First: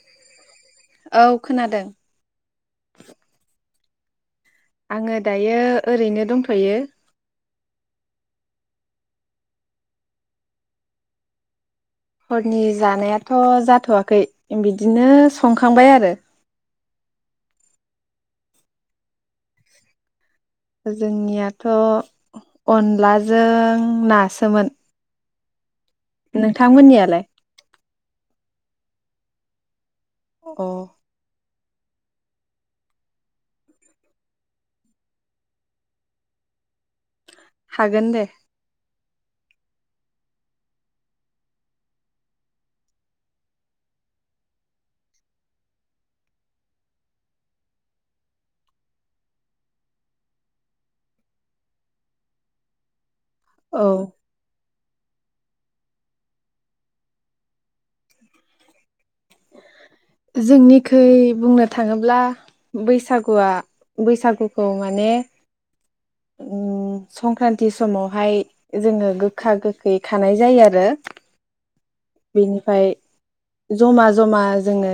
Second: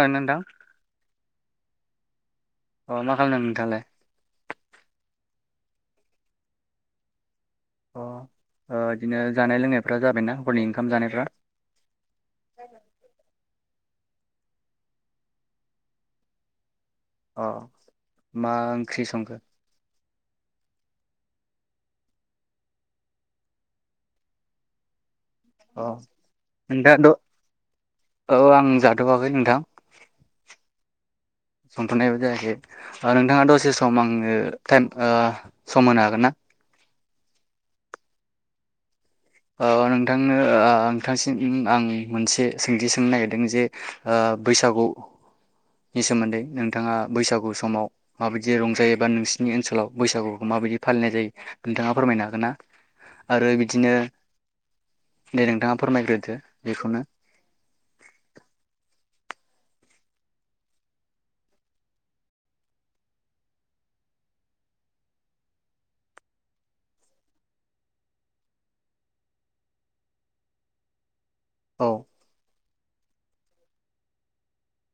औ नोंथां औ खोनादों अ मा खालामदों नोंथाङालाय आङो दायो ओरैनो दंथयो अ ओ बिदिनो जानाय लोंनायफ्रा जादों ना हरनि ओंखाम जानायफ्रा हरनि जानायाथ जाथवाखै खै बिदिनो संखांबाय आरो अ, मा ओंख्रि संखो? जोंनियाथ अनलाजों नासोमोन। अ [unintelligible] नोंथांमोननियालाय औ आं जाथवाखै नोंथां अ संथनायबो जायाखै ओ नोंथाङा दसे सम आंनो टाइम ओ सम होनो हागोन ना? हागोन दे। ओ नोंथांनो ओ नोंथांसिम आं मोनसे सोंथि सोंनो नागिरदों जे ओ बैसागु नि सोमोन्दै नोंथाङा बैसागु समाव माबायदि रंजायो बा नोंसिनि ओनसोलाव बैसागुखौ माबायदि फालिनाय जायो नोंथाङा फोरमायनो हागोन ना? आरो औ बिदिनो दे नोंथाङा फोरमायग्रोदो बेखौनो जोंनिखैइ बुंनो थाङोब्ला बैसागुआ बैसागुखौ माने उम संक्रान्ति समावहाय जोङो गोखा गोखै खानाय जायो आरो औ बेनिफाय जमा जमा जोङो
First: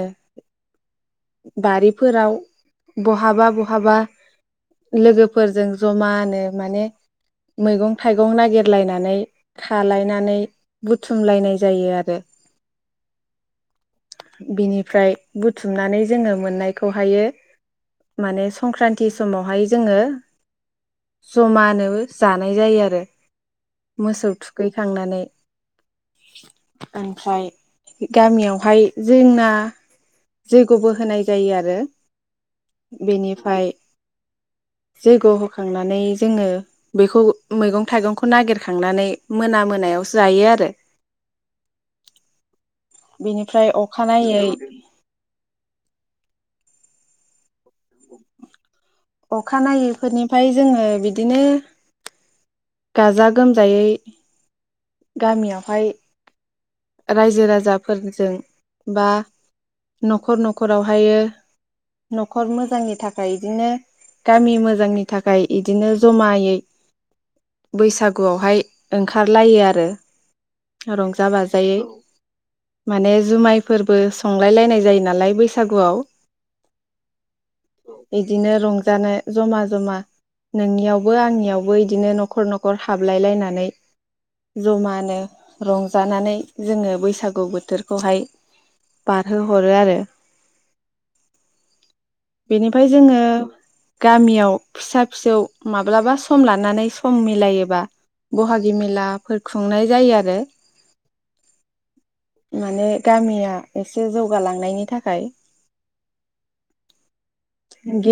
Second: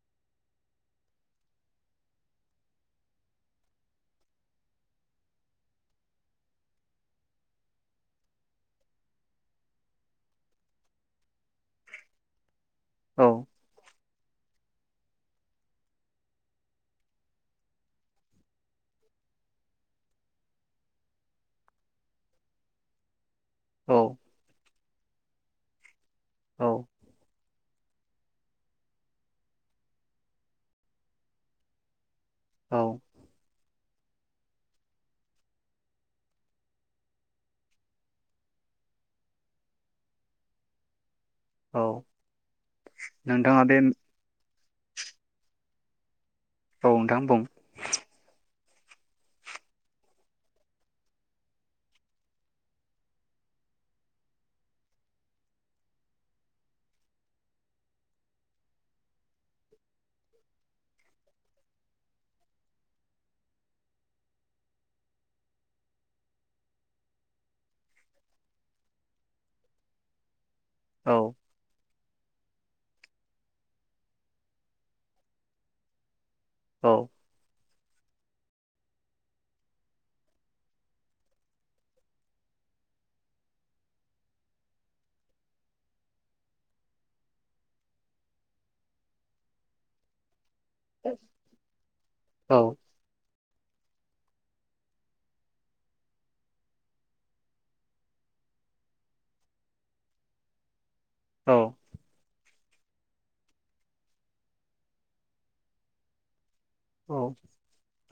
बारिफोराव बहाबा बहाबा लोगोफोरजों जमानो माने मैगं थाइगं नागिरलायनानै खाालायनानै बुथुमलायनाय जायो आरो औ बिनिफ्राय बुथुमनानै जोङो मोननायखौहायो माने संक्रान्ति समावहाय जोङो जमानो जानाय जायो आरो औ मोसौ थुखैखांनानै औ ओमफ्राय गामियावहाय जोंना जोग गबो होनाय जायो आरो औ बेनिफाय जैग होखांनानै जोङो बेखौ मैगं थाइगंखौ नागिरखांनानै मोना मोनायावसो जायो आरो औ नोंथाङा बे बेनिफ्राय अखानायै औ नोंथां बुं [inaudible] अखानायैफोरनिफ्राय जोङो बिदिनो गाजा गोमजायै गामियावहाय रायजो राजाफोरजों बा न'खर न'खरावहायो न'खर मोजांनि थाखाय इदिनो गामि मोजांनि थाखाय इदिनो जमायै बैसागुआवहाय ओंखारलायो आरो। औ रंजा बाज यै माने जुमायफोरबो संलाय लायनाय जायो नालाय बैसागुआव। औ। इदिनो रंजानो जमा जमा नोंनियावबो आंनियावबो इदिनो न'खर न'खर हाबलायलायनानै जमानो रंजानानै जोङो बैसागु बोथोरखौहाय बारहोहरो आरो। औ औ बेनिफाय जोङो गामियाव फिसा फिसौ माब्लाबा सम लानानै सम मिलायोबा बहागि मेलाफोर खुंनाय जायो आरो। औ। माने गामिया एसे जौगालांनायनि थाखाय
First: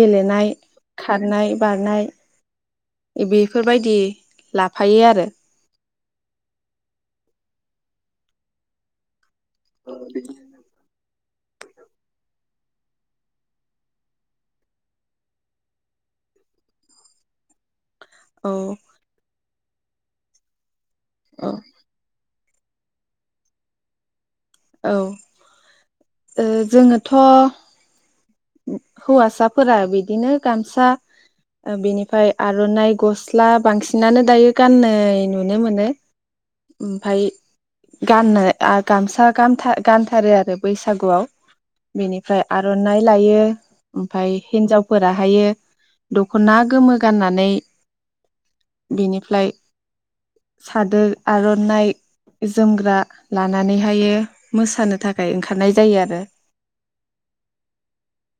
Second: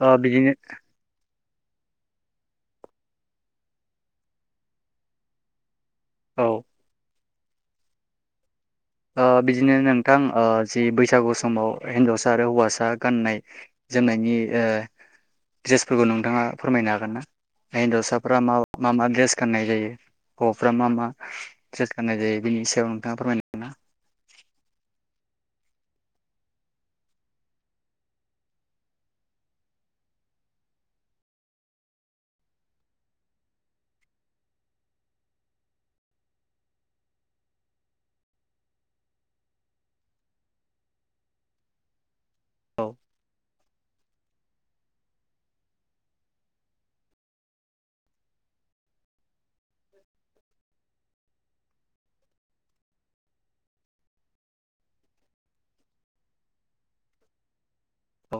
ओ बिदिनो खारनाय बारनाय बेफोरबायदि लाफायो आरो। औ। ओ बिदिनो नोंथां ओ जि बैसा बैसागु समाव हिनजावसा आरो हौवासा गाननाय जोमनायनि ओ ड्रेसफोरखौ नोंथाङा फोरमायनो हागोनना? हिनजावसाफ्रा औ मा मा द्रेस गाननाय जायो हौवाफ्रा मा मा? मा औ द्रेस गान्नाय जायो मा? बेनि सायाव नोंथाङा फोरमाय [unintelligible] औ ओ जोङोथ' हौवासाफोरा बिदिनो गामसा बिनिफ्राय आर'नाइ गस्ला बांसिनानो दायो गाननाय नुनो मोनो ओमफाय गाननो गामसा गानथा गानथारो आरो बैसागुआव बेनिफ्राय औ आर'नाइ लायो ओमफ्राय हिनजावफोरा हायो दख'ना गोमो गाननानै बिनिफ्लाय सादोर आर' नाय जोमग्रा लानानैहायो मोसानो थाखाय ओंखारनाय जायो आरो। औ।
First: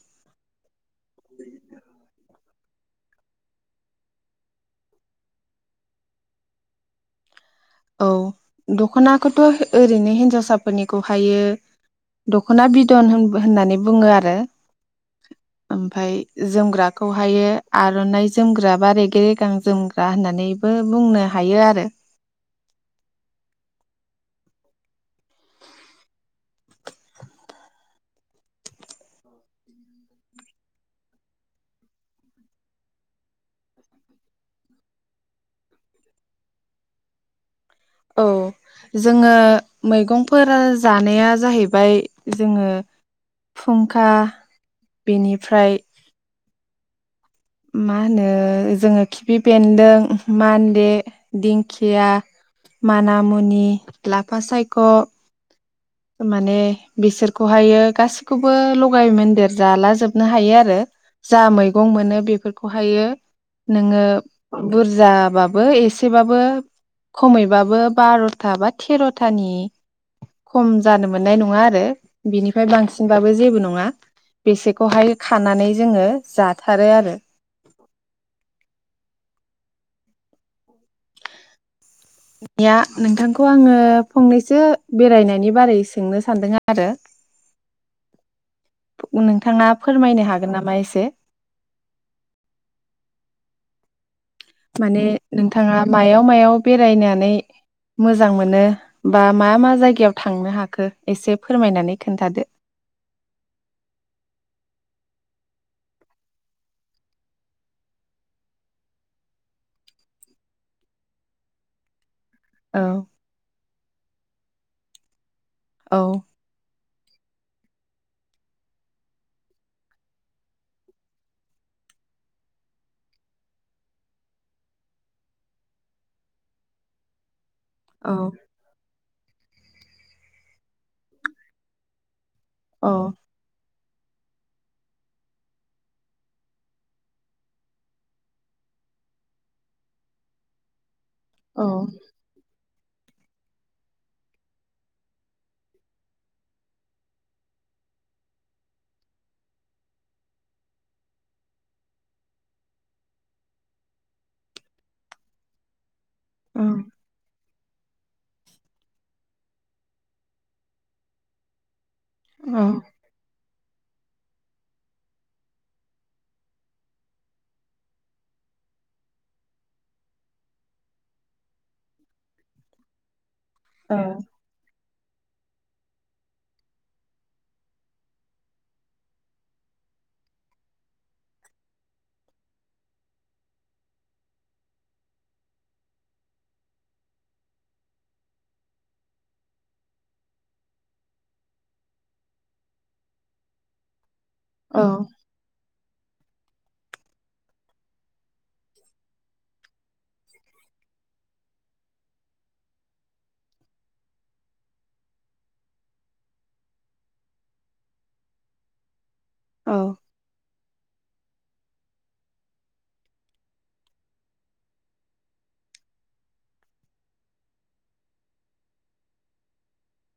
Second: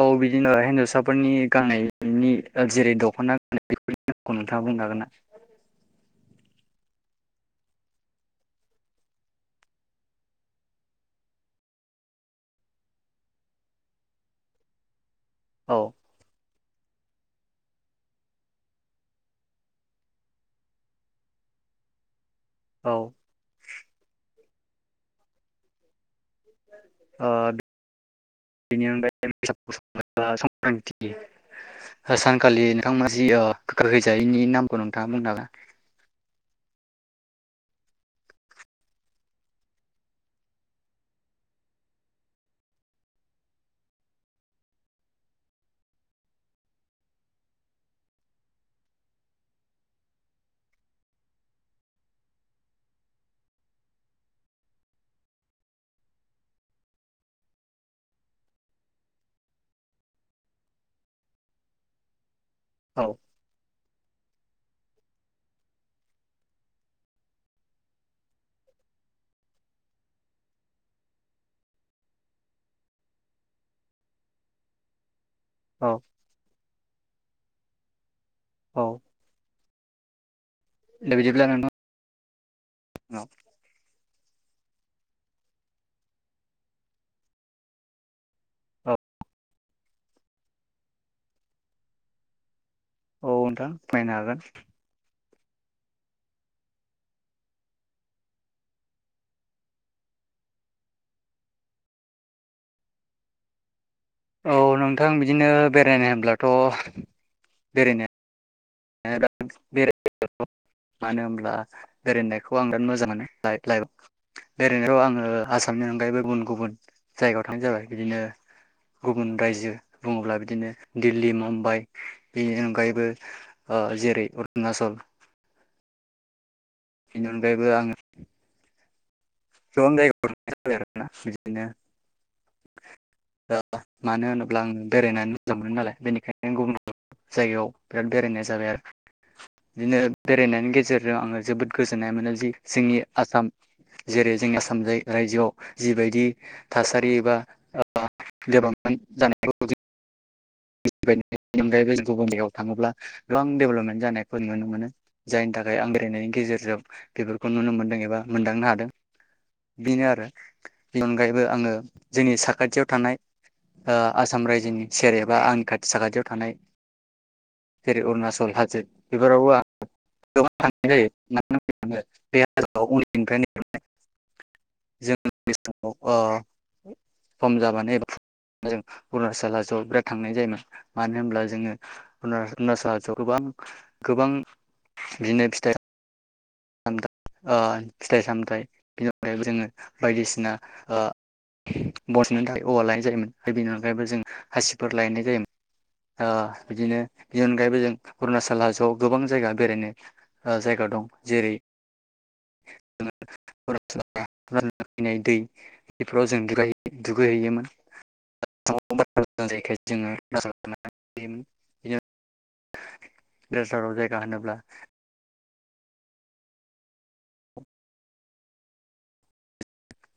औ बिदिनो हिनजावसाफोरनि गाननायनि जेरै दख'ना गाननाय [unintelligible] बेफोरनिखौ नोंथाङा बुंनो हागोनना? औ दख'नाखौथ' ओरैनो हिनजावसाफोरनिखौहायो दख'ना बिदन होन होननानै बुङो आरो। औ ओमफाय जोमग्राखौहायो आर'नाइ जोमग्रा बा रेगे रेगां जोमग्रा होननानैबो बुंनो हायो आरो। औ। ओ बेनि अनगायै [unintelligible] संक्रान्ति सानखालि नोंथांमोना जि [unintelligible] जायैनि नामखौ नोंथाङा बुंनो हागोन? औ जोङो मैगंफोर जानाया जाहैबाय जोङो फुंखा बेनिफ्राय मा होनो जोङो खिफि बेन्दों मान्दे दिंखिया मानामुनि लाफा सायख' माने बिसोरखौहाय यो गासिखौबो लगाय मोनदेर जाला जोबनो हायो आरो जा मैगं मोनो बेफोर खहायो। औ नोङो बुरजाबाबो एसेबाबो खमैबाबो बार'था बा थेर'थानि खम जानो मोननाय नङा आरो बिनिफ्राय बांसिनबाबो जेबो नङा बेसेखौहाय खानानै औ जोङो जाथारो आरो। [inaudible] औ। दा बिदिब्ला नोंथां [unintelligible] नोंथांखौ आङो फंनैसो बेरायनायनि बारै सोंनो सान्दों आरो औ नोंथाङा फोरमायनो हागोन नामा एसे? औ नोंथां फोरमायनो हागोन। माने नोंथाङा मायाव मायाव बेरायनानै मोजां मोनो बा मा मा जायगायाव थांनो हाखो एसे फोरमायनानै खोन्थादो। औ नोंथां बिदिनो बेरायनो होनब्लाथ बेरायनाय [unintelligible] मानो‌ होम्बला बेरायनायखौ आं औ बिराद मोजां मोनो लाइपलाइपआव। बेरायनायाव आङो आसामनि औ अनगायैबो गुबुन गुबुन जायगायाव थांनाय जाबाय बिदिनो गुबुन रायजो बुङोब्ला बिदिनो दिल्ली मुम्बाइ बेनि अनगायैबो। जेरै उरनाचल [inaudible] अनगायैबो औ आङो [inaudible] औ। ओ मानो होनोब्ला आङो बेरायनानै मोजां मोनो नालाय बेनिखायनो गुबुन गुबुन जायगायाव बिराद बेरायनाय जाबाय आरो। बिदिनो बेरायनायनि गेजेरजों आरो आङो औ जोबोद गोजोन्नाय मोनो जि जोंनि आसाम जेरै जों आसाम रायजोआव जिबायदि थासारि एबा ओ [unintelligible] अनगायैबो‌ गुबुन‌ जायगायाव थाङोब्ला गोबां देब'लपमेन्ट जानायफोर नुनो मोनो जायनि थाखाय आं बेरायनायनि औ गेजेरजों बेफोरखौ नुनो मोनो। एबा मोनदांनो हादों। बेनो आरो बेनि अनगायैबो आङो जोंनि औ साखाथियाव थानाय ओ आसाम रायजोनि सेर एबा आंनि खाथि साखाथियाव थानाय जेरै उरणाचल हाजो बेफोरावबो आं गोबां थानाय जायो [unintelligible] उन्दैनिफ्रायनो ओं। जों उन्दै समाव ओ सम जाबानो एबा जों उरणाचल हाजोआव बिराद थांनाय जायोमोन मानो होनब्ला जोङो उरणचल हाजोआव गोबां गोबां बिदिनो फिथाइ साम [unintelligible] ओ फिथाइ सामथाय बिनि अनगायैबो जोङो बायदिसिना ओ बसनो थाखाय औवा लायनाय जायोमोन। आरो बेनि अनगायैबो जों हासिबफोर लानाय जायोमोन। ओ बिदिनो बेनि अनगायैबो जों उरणाचल हाजोआव गोबां जायगा बेरायनो जायगा दं। जेरै [unintelligible] फैनाय दै‌ बेफोराव‌ जों‌ दुगाय दुगैहैयोमोन [unintelligible] [inaudible] [unintelligible] जायगा होनोब्ला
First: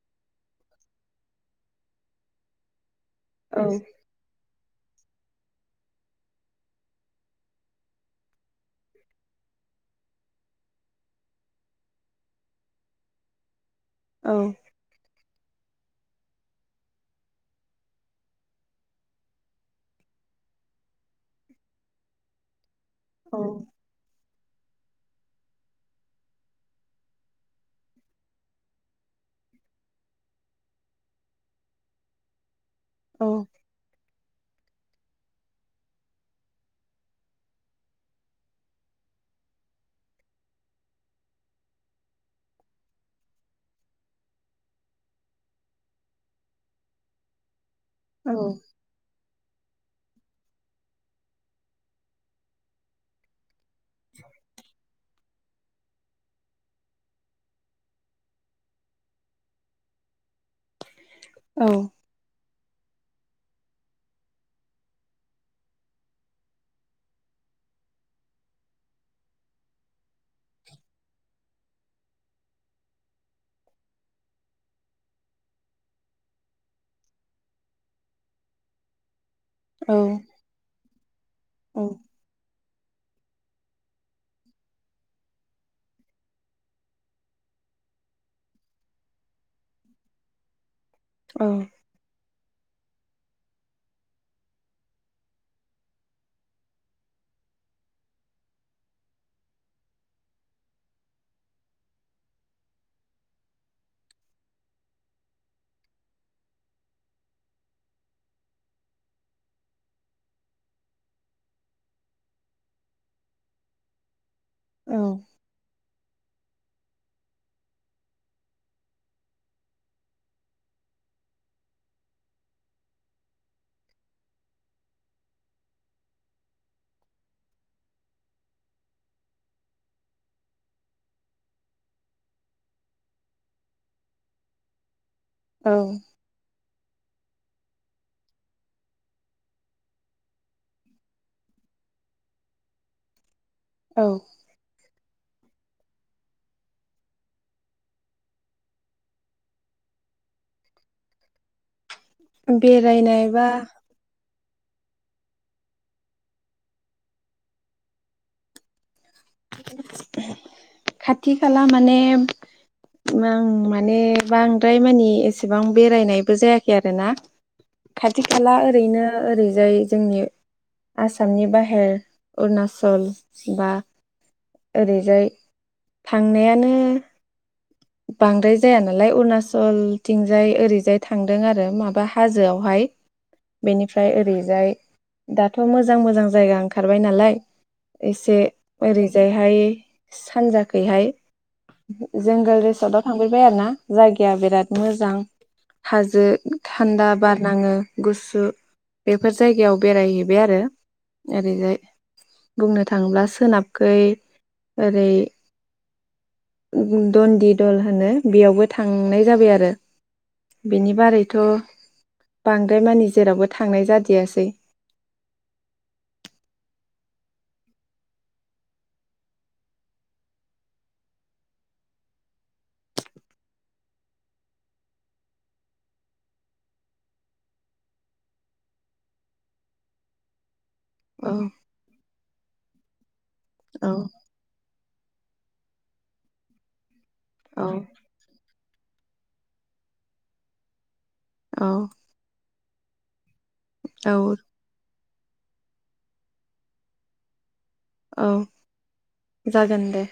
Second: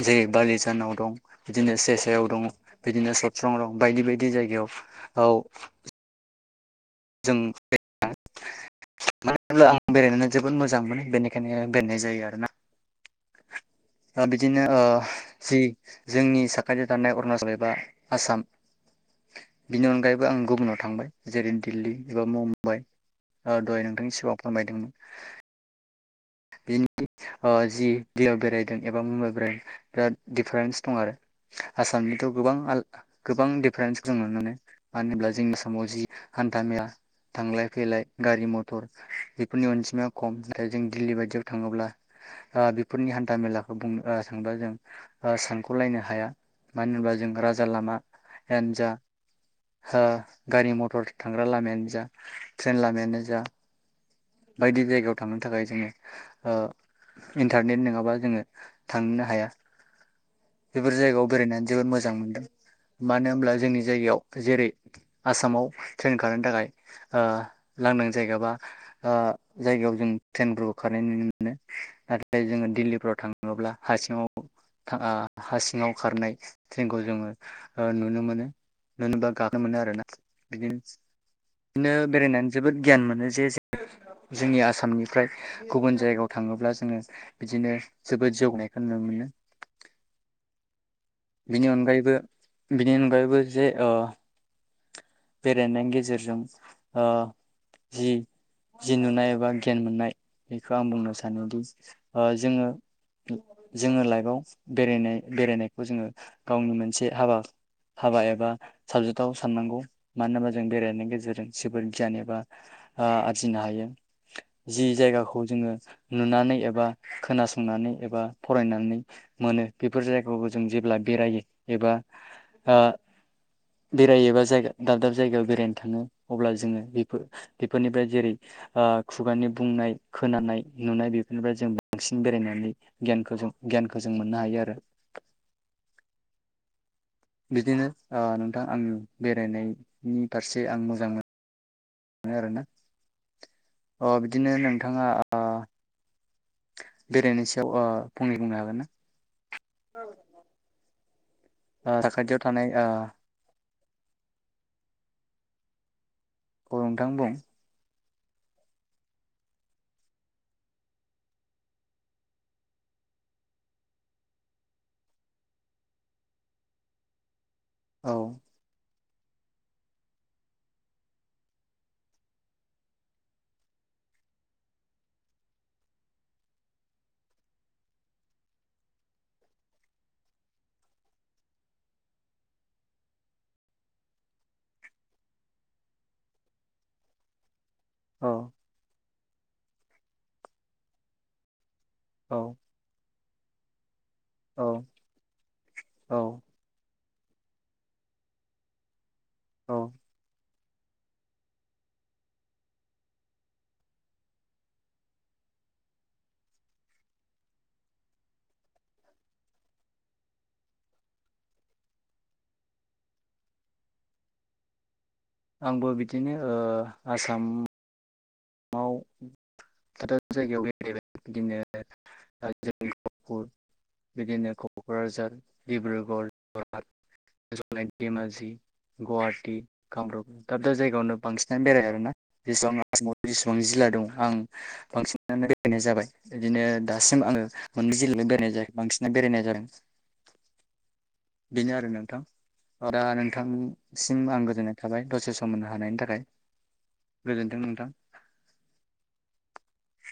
जेरै बालिजानाव दं बिदिनो सेसायाव दं। बिदिनो सथ्रंआव दं बायदि बायदि जायगायाव। औ। जों [unintelligible] आं बेरायनानै जोबोद मोजां मोनो बेनिखायनो बेरायनाय जायो आरोना। ओ बिदिनो ओ जि। जोंनि साखाथियाव थानाय अरुणाचल एबा आसाम बिनि अनगायैबो आं गुबुनाव थांबाय जेरै दिल्लि एबा मुम [unintelligible] औ ओ दहाय नोंथांनि सिंगाआव। फोरमायदोंमोन। बिनि ओ जि दियाव बेरायदों एबा मुम्बाइ बेराय बिराद दिफारेन्स दं आरो आसामनिथ गोबां आल गोबां दिफारेन्सखौ जों नुनो मोनो मानो होनोब्ला जोंनि समाव जि हान्था मेला थांलाय फैलाय गारि मथर बेफोरनि अनजिमाया खम नाथाय जों दिल्ली बायदियाव थाङोब्ला ओ बेफोरनि हान्था मेलाखौ बुंनो आ थांबा जों ओ सानखलायनो हाया मानो होनबा जों राज लामायानो जा हो गारि मथर थांग्रा लामायानो जा ट्रेन लामायानो जा बायदि जायगायाव थांनो थाखाय जोङो ओ इन्टारनेट नङाबा जोङो थांनो हाया बेफोर जायगायाव बेरायनानै जोबोद मोजां मोनदों मानो होनोमब्ला जोंनि जायगायाव जेरै आसामाव ट्रेन खारनो थाखाय ओ लांदां जायगा बा ओ जायगायाव जों ट्रेनफोरखौ खारनाय नुनो मोनो नाथाय जोङो दिल्लीफ्राव थाङोब्ला हा सिङाव था ओ हा सिङाव खारनाय ट्रेनखौ जोङो ओ नुनो मोनो नुनोबा गाब मोनो आरो ना बिदनोस बिदिनो बेरायनानै जोबोद गियान मोनो जे जो जोंनि आसामनिफ्राय गुबुन जायगायाव थाङोब्ला जोङो बिदिनो जोबोद जौनायखौ नुनो मोनो बिनि अनगायबो बिनि अनगायैबो जे ओ बेरायनायनि गेजेरजों ओ जि जि नुनाय एबा गियान मोननाय बेखौ आं बुंनो सानोदि ओ जोङो जोङो लाइफआव बेरायनाय बेरायनाय खौ जोङो गावनि मोनसे हाबा हाबा एबा साबजेक्टआव साननांगौ मानो होनबा जों बेरायनायनि गेजेरजों जोबोर गियान एबा ओ आरजिनो हायो जि औ जायगाखौ जोङो नुनानै एबा खोनासंनानै एबा फरायनानै मोनो बेफोर जायगखौ जों जेब्ला बेरायो एबा ओ बेरायोबा जायगा दाब दाब जायगायाव बेरायनो थाङो अब्ला जोङो बेफोर बेफोरनिफ्राय जेरै ओ खुगानि बुंनाय खोनानाय नुनाय बेफोरनिफ्राय जों बांसिन बेरायनानै गियानखौ जों गियानखौ जों मोननो हायो आरो औ बिदिनो ओ नोंथां आंनि बेरायनायनि फारसे आं मोजां मोनो मोनो आरोना। औ अ बिदिनो नोंथाङा ओ बेरायनाय सायाव ओ फंनै बुंनो हागोन ना? ओ साखाथियाव थानाय ओ बेरायनायबा गरंथां बुं खाथि खाला माने मां माने बांद्राय मानि एसेबां बेरायनायबो जायाखै आरोना औ खाथि खाला ओरैनो ओरैजाय जोंनि आसामनि बाहेर अरुनाचल बा ओरैजाय थांनायानो बांद्राय जाया नालाय अरुणाचलथिंजाय ओरैजाय थांदों आरो माबा हाजोआवहाय बेनिफ्राय ओरैजाय दाथ मोजां मोजां जायगा ओंखारबाय नालाय औ एसे ओरै ओहाय सानजाखैहाय औ जोंगोल [unintelligible] थांफेरबाय आरो ना जायगाया औ बिराद मोजां औ हाजो थान्दा बारनाङो गुसु बेफोर औ जायगायाव बेरायहैबाय आरो ओरैजाय बुंनो थाङोब्ला सोनाबखै ओरै दन्दित दोल होनो बेयावबो थांनाय जाबाय आरो बिनि बारैथ बांद्राय मानि जेरावबो थांनाय जादियासै आंबो बिदिनो ओ आसाम दाब दाब जायगायाव बेरायबाय बिदिनो ओ जोंनि गहपुर बिदिनो ककराझार डिब्रुगढ़ जरहात जनाई धेमाजि गुहाटि कामराप दाब दा जायगायावनो औ बांसिनानो बेराय खागोनना [unintelligible] ला दं औ [unintelligible] बांसिनानो बेरायनाय जाबाय बिदिनो दासिम आङो औ मोनबै जिल्लायावल बेरायनाय जायाखै बांसिनानो बेरायनाय जादों औ बिनो आरो नोंथां अ दा नों थांनिसिम औ आं गोजोननाय थाबाय दसे सम होनो हानायनि थाखाय गोजोन्थों नों औ जागोन दे